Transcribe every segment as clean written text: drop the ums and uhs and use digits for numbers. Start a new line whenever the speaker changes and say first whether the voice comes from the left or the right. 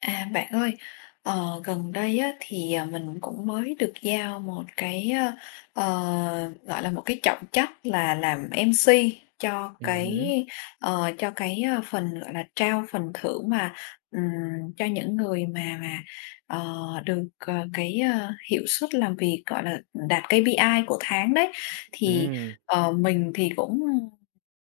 left: À, bạn ơi, gần đây á, thì mình cũng mới được giao một cái gọi là một cái trọng trách là làm MC cho cái
right: Hứm,
left: cho cái phần gọi là trao phần thưởng mà cho những người mà được cái hiệu suất làm việc gọi là đạt KPI của tháng đấy thì
right: ừm.
left: mình thì cũng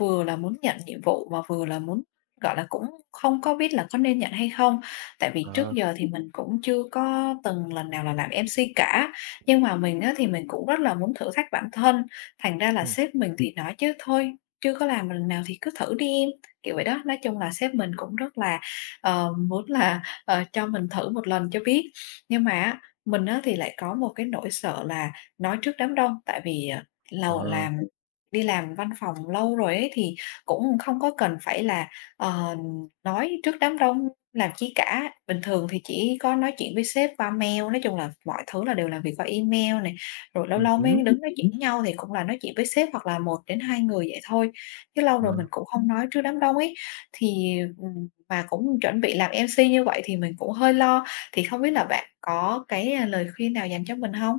left: vừa là muốn nhận nhiệm vụ mà vừa là muốn gọi là cũng không có biết là có nên nhận hay không. Tại vì trước
right: Ờ,
left: giờ thì mình cũng chưa có từng lần nào là làm MC cả, nhưng mà mình á, thì mình cũng rất là muốn thử thách bản thân, thành ra là
right: Ừm.
left: sếp mình thì nói chứ "Thôi, chưa có làm lần nào thì cứ thử đi em", kiểu vậy đó. Nói chung là sếp mình cũng rất là, muốn là, cho mình thử một lần cho biết. Nhưng mà á, mình á, thì lại có một cái nỗi sợ là nói trước đám đông, tại vì,
right: ờ,
left: lầu làm đi làm văn phòng lâu rồi ấy, thì cũng không có cần phải là, ờ, nói trước đám đông làm ký cả, bình thường thì chỉ có nói chuyện với sếp qua mail, nói chung là mọi thứ là đều làm việc qua email này, rồi lâu lâu
right: Hứm.
left: mới đứng nói chuyện với nhau thì cũng là nói chuyện với sếp hoặc là một đến hai người vậy thôi, chứ lâu rồi mình
right: Ờ,
left: cũng không nói trước đám đông ấy. Thì, mà cũng chuẩn bị làm MC như vậy thì mình cũng hơi lo, thì không biết là bạn có cái, lời khuyên nào dành cho mình không?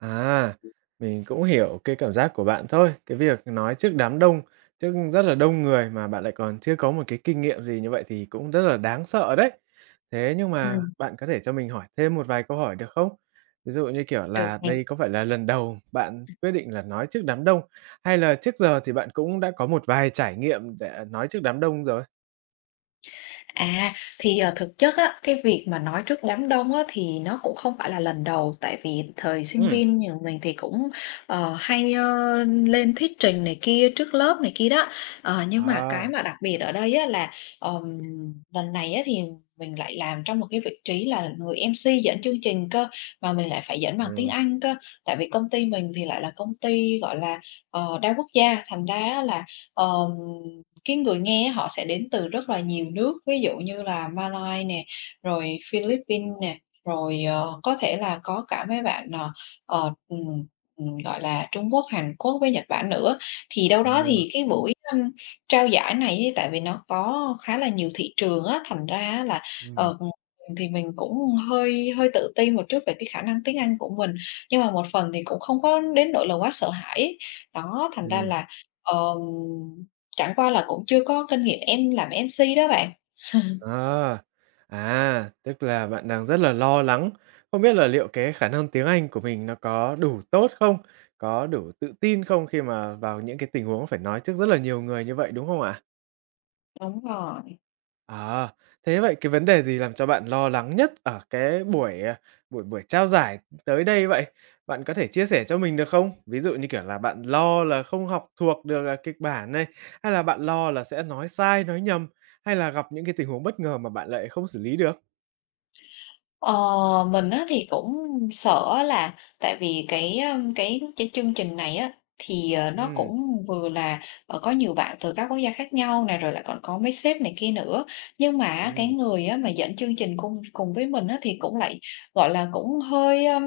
right: à, Mình cũng hiểu cái cảm giác của bạn thôi. Cái việc nói trước đám đông, trước rất là đông người mà bạn lại còn chưa có một cái kinh nghiệm gì như vậy thì cũng rất là đáng sợ đấy. Thế nhưng mà
left: Ừm.
right: bạn có thể cho mình hỏi thêm một vài câu hỏi được không? Ví dụ như, kiểu
left: Được
right: là,
left: nè.
right: đây có phải là lần đầu bạn quyết định là nói trước đám đông, hay là trước giờ thì bạn cũng đã có một vài trải nghiệm để nói trước đám đông rồi?
left: À, thì, thực chất á, cái việc mà nói trước đám đông á, thì nó cũng không phải là lần đầu, tại vì thời sinh
right: Ừm.
left: viên nhà mình thì cũng, hay, lên thuyết trình này kia trước lớp này kia đó. Ờ, nhưng mà cái
right: À,
left: mà đặc biệt ở đây á, là, ờm, lần này á, thì mình lại làm trong một cái vị trí là người MC dẫn chương trình cơ, mà mình lại phải dẫn
right: Ờ.
left: bằng tiếng
right: ừ,
left: Anh cơ. Tại vì công ty mình thì lại là công ty, gọi là, đa quốc gia, thành ra á, là, cái người nghe họ sẽ đến từ rất là nhiều nước, ví dụ như là Malai nè, rồi Philippines nè, rồi, có thể là có cả mấy bạn, ờ, ừm, gọi là, Trung Quốc, Hàn Quốc với Nhật Bản nữa. Thì đâu đó
right: ờ,
left: thì cái buổi, trao giải này ấy, tại vì nó có khá là nhiều thị trường á, thành ra á là,
right: ừm.
left: ờ, thì mình cũng hơi hơi tự ti một chút về cái khả năng tiếng Anh của mình, nhưng mà một phần thì cũng không có đến nỗi là quá sợ hãi ấy. Đó, thành ra
right: Ừm.
left: là, ờm chẳng qua là cũng chưa có kinh nghiệm em làm MC đó bạn.
right: À, à, Tức là bạn đang rất là lo lắng, không biết là liệu cái khả năng tiếng Anh của mình nó có đủ tốt không? Có đủ tự tin không khi mà vào những cái tình huống phải nói trước rất là nhiều người như vậy, đúng không ạ?
left: Đúng rồi.
right: À, Thế vậy cái vấn đề gì làm cho bạn lo lắng nhất ở cái buổi buổi trao giải tới đây vậy? Bạn có thể chia sẻ cho mình được không? Ví dụ như, kiểu là, bạn lo là không học thuộc được kịch bản này, hay là bạn lo là sẽ nói sai, nói nhầm, hay là gặp những cái tình huống bất ngờ mà bạn lại không xử lý được?
left: Ờ, mình á thì cũng sợ là tại vì cái, cái chương trình này á, thì, nó
right: Ừm,
left: cũng vừa là, có nhiều bạn từ các quốc gia khác nhau này, rồi lại còn có mấy sếp này kia nữa. Nhưng mà á, cái
right: ừm.
left: người á mà dẫn chương trình cùng cùng với mình á thì cũng lại, gọi là, cũng hơi,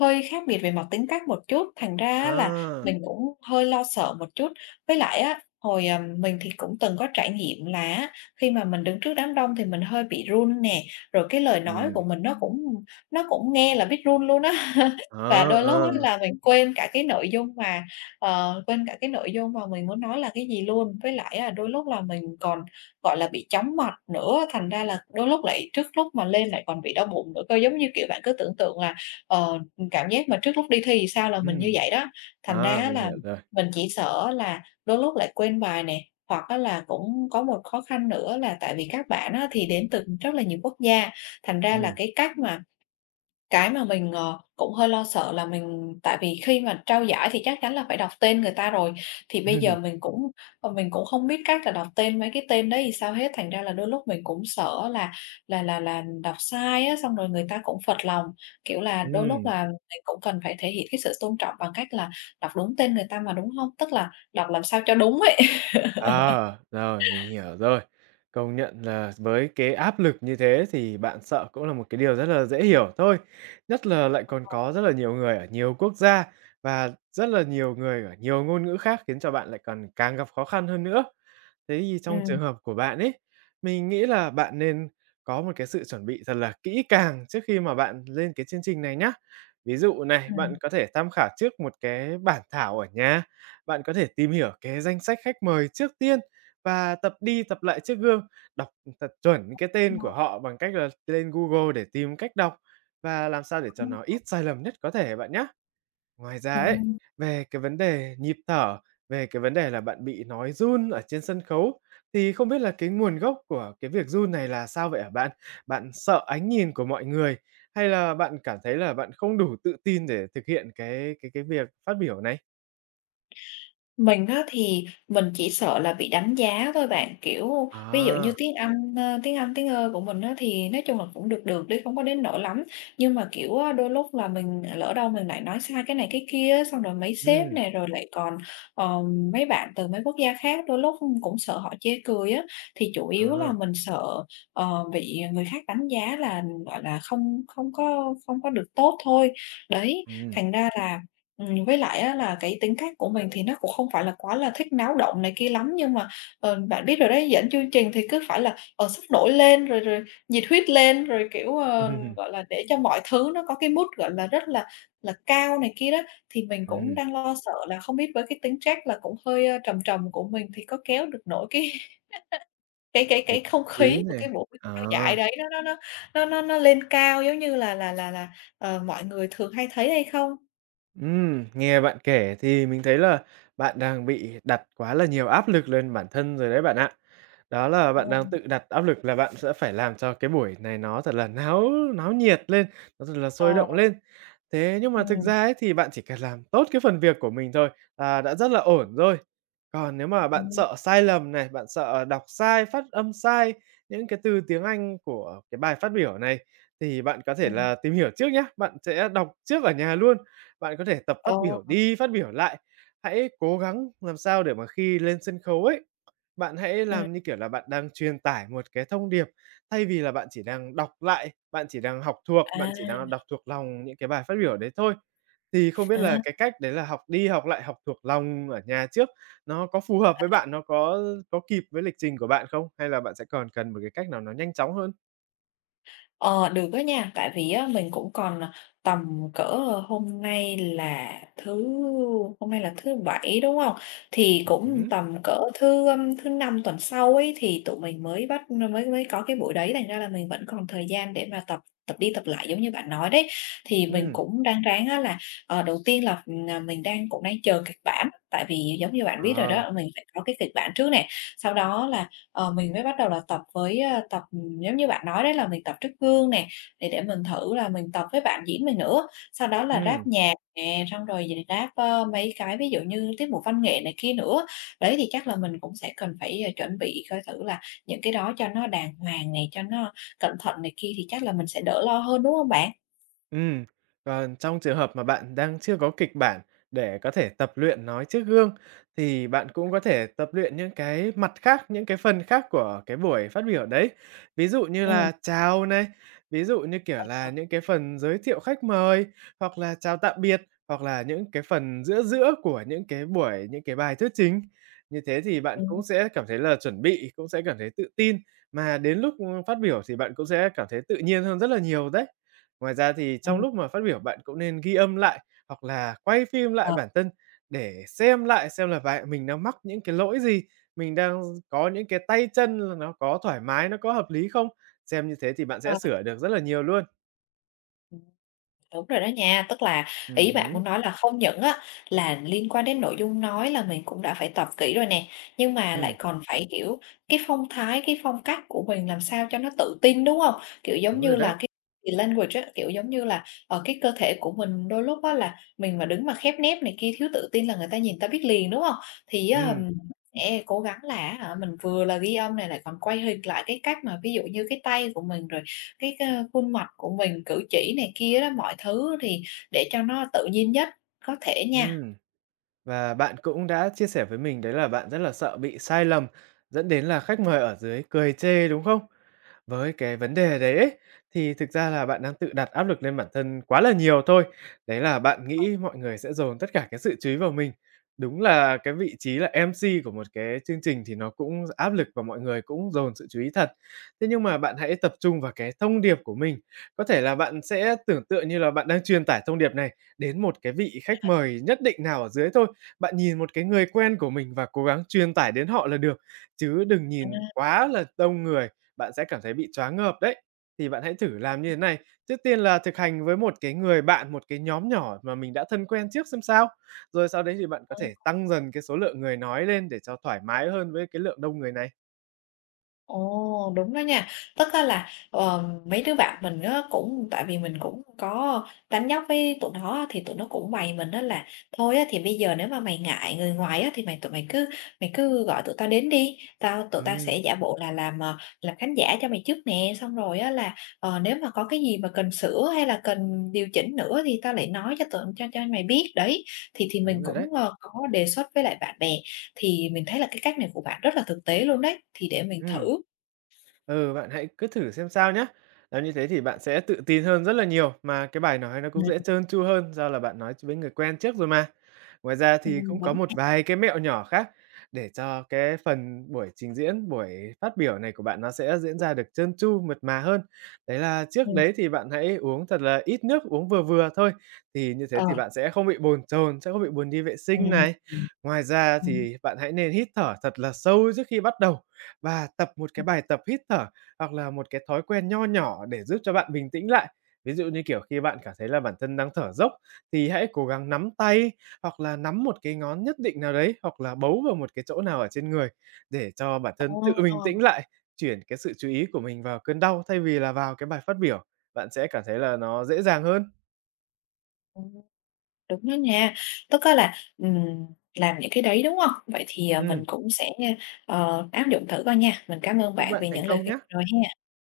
left: hơi khác biệt về mặt tính cách một chút, thành ra á là
right: À,
left: mình cũng hơi lo sợ một chút. Với lại á, hồi, mình thì cũng từng có trải nghiệm là á, khi mà mình đứng trước đám đông thì mình hơi bị run nè, rồi cái lời nói
right: Ừm.
left: của mình nó cũng nghe là biết run luôn á.
right: ờ,
left: Và đôi lúc á
right: ờ.
left: là mình quên cả cái nội dung mà mình muốn nói là cái gì luôn. Với lại á, đôi lúc là mình còn, gọi là, bị chóng mặt nữa, thành ra là đôi lúc lại trước lúc mà lên lại còn bị đau bụng nữa cơ. Giống như, kiểu, bạn cứ tưởng tượng là, ờ cảm giác mà trước lúc đi thi thì sao là mình như
right: Ừm.
left: vậy đó, thành ra
right: À,
left: á
right: Mình
left: là
right: hiểu rồi.
left: mình chỉ sợ là đôi lúc lại quên bài nè, hoặc á là cũng có một khó khăn nữa là tại vì các bạn á thì đến từ rất là nhiều quốc gia, thành ra là
right: Ừm,
left: cái cách mà cái mà mình, cũng hơi lo sợ là mình tại vì khi mà trao giải thì chắc chắn là phải đọc tên người ta rồi, thì bây giờ mình cũng, mình cũng không biết cách là đọc tên mấy cái tên đấy thì sao hết, thành ra là đôi lúc mình cũng sợ là đọc sai á, xong rồi người ta cũng phật lòng. Kiểu là, đôi lúc
right: ừm.
left: là mình cũng cần phải thể hiện cái sự tôn trọng bằng cách là đọc đúng tên người ta mà, đúng không? Tức là đọc làm sao cho đúng ấy.
right: À, rồi, Mình hiểu rồi. Công nhận là với cái áp lực như thế thì bạn sợ cũng là một cái điều rất là dễ hiểu thôi, nhất là lại còn có rất là nhiều người ở nhiều quốc gia và rất là nhiều người ở nhiều ngôn ngữ khác khiến cho bạn lại còn càng gặp khó khăn hơn nữa. Thế thì trong
left: Ừm,
right: trường hợp của bạn ấy, mình nghĩ là bạn nên có một cái sự chuẩn bị thật là kỹ càng trước khi mà bạn lên cái chương trình này nhá. Ví dụ này, bạn
left: ừm.
right: có thể tham khảo trước một cái bản thảo ở nhà, bạn có thể tìm hiểu cái danh sách khách mời trước tiên và tập đi tập lại trước gương, đọc thật chuẩn cái tên
left: Đúng
right: của
left: rồi,
right: họ bằng cách là lên Google để tìm cách đọc và làm sao để cho
left: đúng.
right: nó ít sai lầm nhất có thể bạn nhé. Ngoài ra ấy, về cái vấn đề nhịp thở, về cái vấn đề là bạn bị nói run ở trên sân khấu, thì không biết là cái nguồn gốc của cái việc run này là sao vậy hả bạn? Bạn sợ ánh nhìn của mọi người, hay là bạn cảm thấy là bạn không đủ tự tin để thực hiện cái việc phát biểu này?
left: Mình á thì mình chỉ sợ là bị đánh giá thôi bạn, kiểu, ví dụ như
right: À,
left: tiếng Anh, ơ, tiếng Anh, tiếng Ơ của mình á thì nói chung là cũng được được đi, không có đến nỗi lắm. Nhưng mà, kiểu á, đôi lúc là mình lỡ đâu mình lại nói sai cái này cái kia á, xong rồi mấy sếp
right: ừm,
left: này rồi lại còn, ờ, mấy bạn từ mấy quốc gia khác đôi lúc cũng sợ họ chê cười á. Thì chủ yếu là
right: à,
left: mình sợ, bị người khác đánh giá là, gọi là, không không có không có được tốt thôi. Đấy,
right: ừm,
left: thành ra là với lại á là cái tính cách của mình thì nó cũng không phải là quá là thích náo động này kia lắm, nhưng mà, bạn biết rồi đấy, dẫn chương trình thì cứ phải là, sốc nổi lên, rồi rồi nhiệt huyết lên, rồi, kiểu,
right: Ừm.
left: gọi là, để cho mọi thứ nó có cái mood, gọi là, rất là cao này kia đó. Thì mình cũng đang lo sợ là không biết với cái tính chất là cũng hơi, trầm trầm của mình thì có kéo được nổi cái cái cái
right: Cái
left: cái
right: vũ
left: không
right: khí
left: khí của
right: này.
left: cái buổi
right: À.
left: trao giải đấy nó lên cao giống như là, mọi người thường hay thấy hay không?
right: Nghe bạn kể thì mình thấy là bạn đang bị đặt quá là nhiều áp lực lên bản thân rồi đấy bạn ạ. Đó là bạn
left: Ồ.
right: đang tự đặt áp lực là bạn sẽ phải làm cho cái buổi này nó thật là náo náo nhiệt lên, nó thật là sôi
left: Ờ.
right: động lên. Thế nhưng mà thực
left: Ừm.
right: ra ấy thì bạn chỉ cần làm tốt cái phần việc của mình thôi là đã rất là ổn rồi. Còn nếu mà bạn
left: Ừm.
right: sợ sai lầm này, bạn sợ đọc sai, phát âm sai những cái từ tiếng Anh của cái bài phát biểu này thì bạn có thể
left: Ừm.
right: là tìm hiểu trước nhá, bạn sẽ đọc trước ở nhà luôn, bạn có thể tập
left: Ồ.
right: phát biểu đi phát biểu lại, hãy cố gắng làm sao để mà khi lên sân khấu ấy, bạn hãy
left: Ừm.
right: làm như kiểu là bạn đang truyền tải một cái thông điệp, thay vì là bạn chỉ đang đọc lại, bạn chỉ đang học thuộc, bạn chỉ
left: À.
right: đang đọc thuộc lòng những cái bài phát biểu đấy thôi. Thì không biết
left: À.
right: là cái cách đấy là học đi học lại, học thuộc lòng ở nhà trước, nó có phù hợp với bạn, nó có kịp với lịch trình của bạn không? Hay là bạn sẽ còn cần một cái cách nào nó nhanh chóng hơn?
left: Ờ, được á nha, tại vì á mình cũng còn, à, tầm cỡ hôm nay là thứ Bảy, đúng hông? Thì cũng
right: Ừm.
left: tầm cỡ thứ, thứ Năm tuần sau ấy thì tụi mình mới bắt mới mới có cái buổi đấy, thành ra là mình vẫn còn thời gian để mà tập tập đi tập lại giống như bạn nói đấy. Thì mình
right: Ừm,
left: cũng đang ráng á là, đầu tiên là mình cũng đang chờ kịch bản, tại vì giống như bạn biết rồi
right: ờ,
left: đó, mình phải có cái kịch bản trước nè, sau đó là mình mới bắt đầu là tập với, tập, giống như bạn nói đấy là mình tập trước gương nè, để mình thử là mình tập với bạn diễn mình nữa. Sau đó là
right: ừm.
left: ráp nhạc nè, xong rồi thì ráp, mấy cái ví dụ như tiết mục văn nghệ này kia nữa. Đấy, thì chắc là mình cũng sẽ cần phải, chuẩn bị coi thử là những cái đó cho nó đàng hoàng này, cho nó cẩn thận này kia thì chắc là mình sẽ đỡ lo hơn, đúng không bạn?
right: Ừm, còn trong trường hợp mà bạn đang chưa có kịch bản để có thể tập luyện nói trước gương, thì bạn cũng có thể tập luyện những cái mặt khác, những cái phần khác của cái buổi phát biểu đấy. Ví dụ như
left: Ừm.
right: là chào này, ví dụ như, kiểu
left: Ờ.
right: là,
left: Ờ.
right: những cái phần giới thiệu khách mời, hoặc là chào tạm biệt, hoặc là những cái phần giữa giữa của những cái buổi, những cái bài thuyết trình. Như thế thì bạn cũng
left: Ừm.
right: sẽ cảm thấy là chuẩn bị, cũng sẽ cảm thấy tự tin, mà đến lúc phát biểu thì bạn cũng sẽ cảm thấy tự nhiên hơn rất là nhiều đấy. Ngoài ra thì trong lúc mà phát biểu bạn cũng nên ghi âm lại hoặc là quay phim lại
left: Ờ.
right: bản thân để xem lại xem là bài mình đang mắc những cái lỗi gì, mình đang có những cái tay chân là nó có thoải mái, nó có hợp lý không? Xem như thế thì bạn sẽ
left: Ờ. Ừ.
right: sửa được rất là nhiều luôn.
left: Đúng rồi đó nha, tức là ý bạn
right: Hứm,
left: muốn nói là không những á là liên quan đến nội dung nói là mình cũng đã phải tập kỹ rồi nè, nhưng mà
right: ừm,
left: lại còn phải, kiểu, cái phong thái, cái phong cách của mình làm sao cho nó tự tin, đúng không? Kiểu, giống
right: đúng rồi
left: như
right: đấy.
left: là, cái language á, kiểu, giống như là, ở cái cơ thể của mình đôi lúc á là mình mà đứng mà khép nép này kia, thiếu tự tin là người ta nhìn ta biết liền, đúng không? Thì á,
right: Ừm,
left: sẽ cố gắng là á hả, mình vừa là ghi âm này lại còn quay hình lại cái cách mà ví dụ như cái tay của mình rồi cái c khuôn mặt của mình, cử chỉ này kia đó, mọi thứ thì để cho nó tự nhiên nhất có thể nha.
right: ừm, và bạn cũng đã chia sẻ với mình đấy là bạn rất là sợ bị sai lầm, dẫn đến là khách mời ở dưới cười chê, đúng không? Với cái vấn đề đấy ấy, thì thực ra là bạn đang tự đặt áp lực lên bản thân quá là nhiều thôi. Đấy là bạn nghĩ mọi người sẽ dồn tất cả cái sự chú ý vào mình. Đúng là cái vị trí là MC của một cái chương trình thì nó cũng áp lực và mọi người cũng dồn sự chú ý thật. Thế nhưng mà bạn hãy tập trung vào cái thông điệp của mình. Có thể là bạn sẽ tưởng tượng như là bạn đang truyền tải thông điệp này đến một cái vị khách mời nhất định nào ở dưới thôi. Bạn nhìn một cái người quen của mình và cố gắng truyền tải đến họ là được, chứ đừng
left: À.
right: nhìn quá là đông người, bạn sẽ cảm thấy bị choáng ngợp đấy. Thì bạn hãy thử làm như thế này, trước tiên là thực hành với một cái người bạn, một cái nhóm nhỏ mà mình đã thân quen trước xem sao. Rồi sau đấy thì bạn có
left: Ờ.
right: thể tăng dần cái số lượng người nói lên để cho thoải mái hơn với cái lượng đông người này.
left: Ồ, đúng đó nha. Tức á là, mấy đứa bạn mình á cũng tại vì mình cũng có đánh nhóc với tụi nó á, thì tụi nó cũng bày mình đó là "Thôi á thì bây giờ nếu mà mày ngại người ngoài á, thì mày cứ gọi tụi tao đến đi, tụi tao
right: Ừm.
left: sẽ giả bộ là làm, làm khán giả cho mày trước nè, xong rồi á là, nếu mà có cái gì mà cần sửa hay là cần điều chỉnh nữa thì tao lại nói cho tụi cho mày biết." Đấy, thì
right: Đúng
left: mình
right: rồi đấy.
left: cũng, có đề xuất với lại bạn bè, thì mình thấy là cái cách này của bạn rất là thực tế luôn đấy, thì để mình
right: Ừm.
left: thử.
right: Ừ, bạn hãy cứ thử xem sao nhé. Làm như thế thì bạn sẽ tự tin hơn rất là nhiều, mà cái bài nói nó cũng
left: Ừm.
right: sẽ trơn tru hơn do là bạn nói với người quen trước rồi mà. Ngoài ra thì
left: Ừm.
right: cũng có
left: Đúng
right: một
left: ha.
right: vài cái mẹo nhỏ khác để cho cái phần buổi trình diễn, buổi phát biểu này của bạn nó sẽ diễn ra được trơn tru, mượt mà hơn. Đấy là trước
left: Ừm.
right: đấy thì bạn hãy uống thật là ít nước, uống vừa vừa thôi. Thì như thế
left: Ờ.
right: thì bạn sẽ không bị bồn chồn, sẽ không bị buồn đi vệ
left: À.
right: sinh này.
left: Ừm.
right: Ngoài ra
left: Ừm.
right: thì bạn hãy nên hít thở thật là sâu trước khi bắt đầu và tập một cái bài tập hít thở hoặc là một cái thói quen nho nhỏ để giúp cho bạn bình tĩnh lại. Ví dụ như, kiểu, khi bạn cảm thấy là bản thân đang thở dốc thì hãy cố gắng nắm tay hoặc là nắm một cái ngón nhất định nào đấy, hoặc là bấu vào một cái chỗ nào ở trên người để cho bản thân tự bình
left: Ồ.
right: tĩnh lại, chuyển cái sự chú ý của mình vào cơn đau thay vì là vào cái bài phát biểu. Bạn sẽ cảm thấy là nó dễ dàng hơn.
left: Ừm. Đúng đó nha. Tức á là, làm những cái đấy, đúng hông? Vậy thì, mình
right: Ừm,
left: cũng sẽ, áp dụng thử coi nha. Mình cảm ơn
right: Chúc
left: bạn
right: bạn
left: vì
right: thành
left: những lời
right: công
left: khuyên
right: nhé.
left: vừa rồi ha.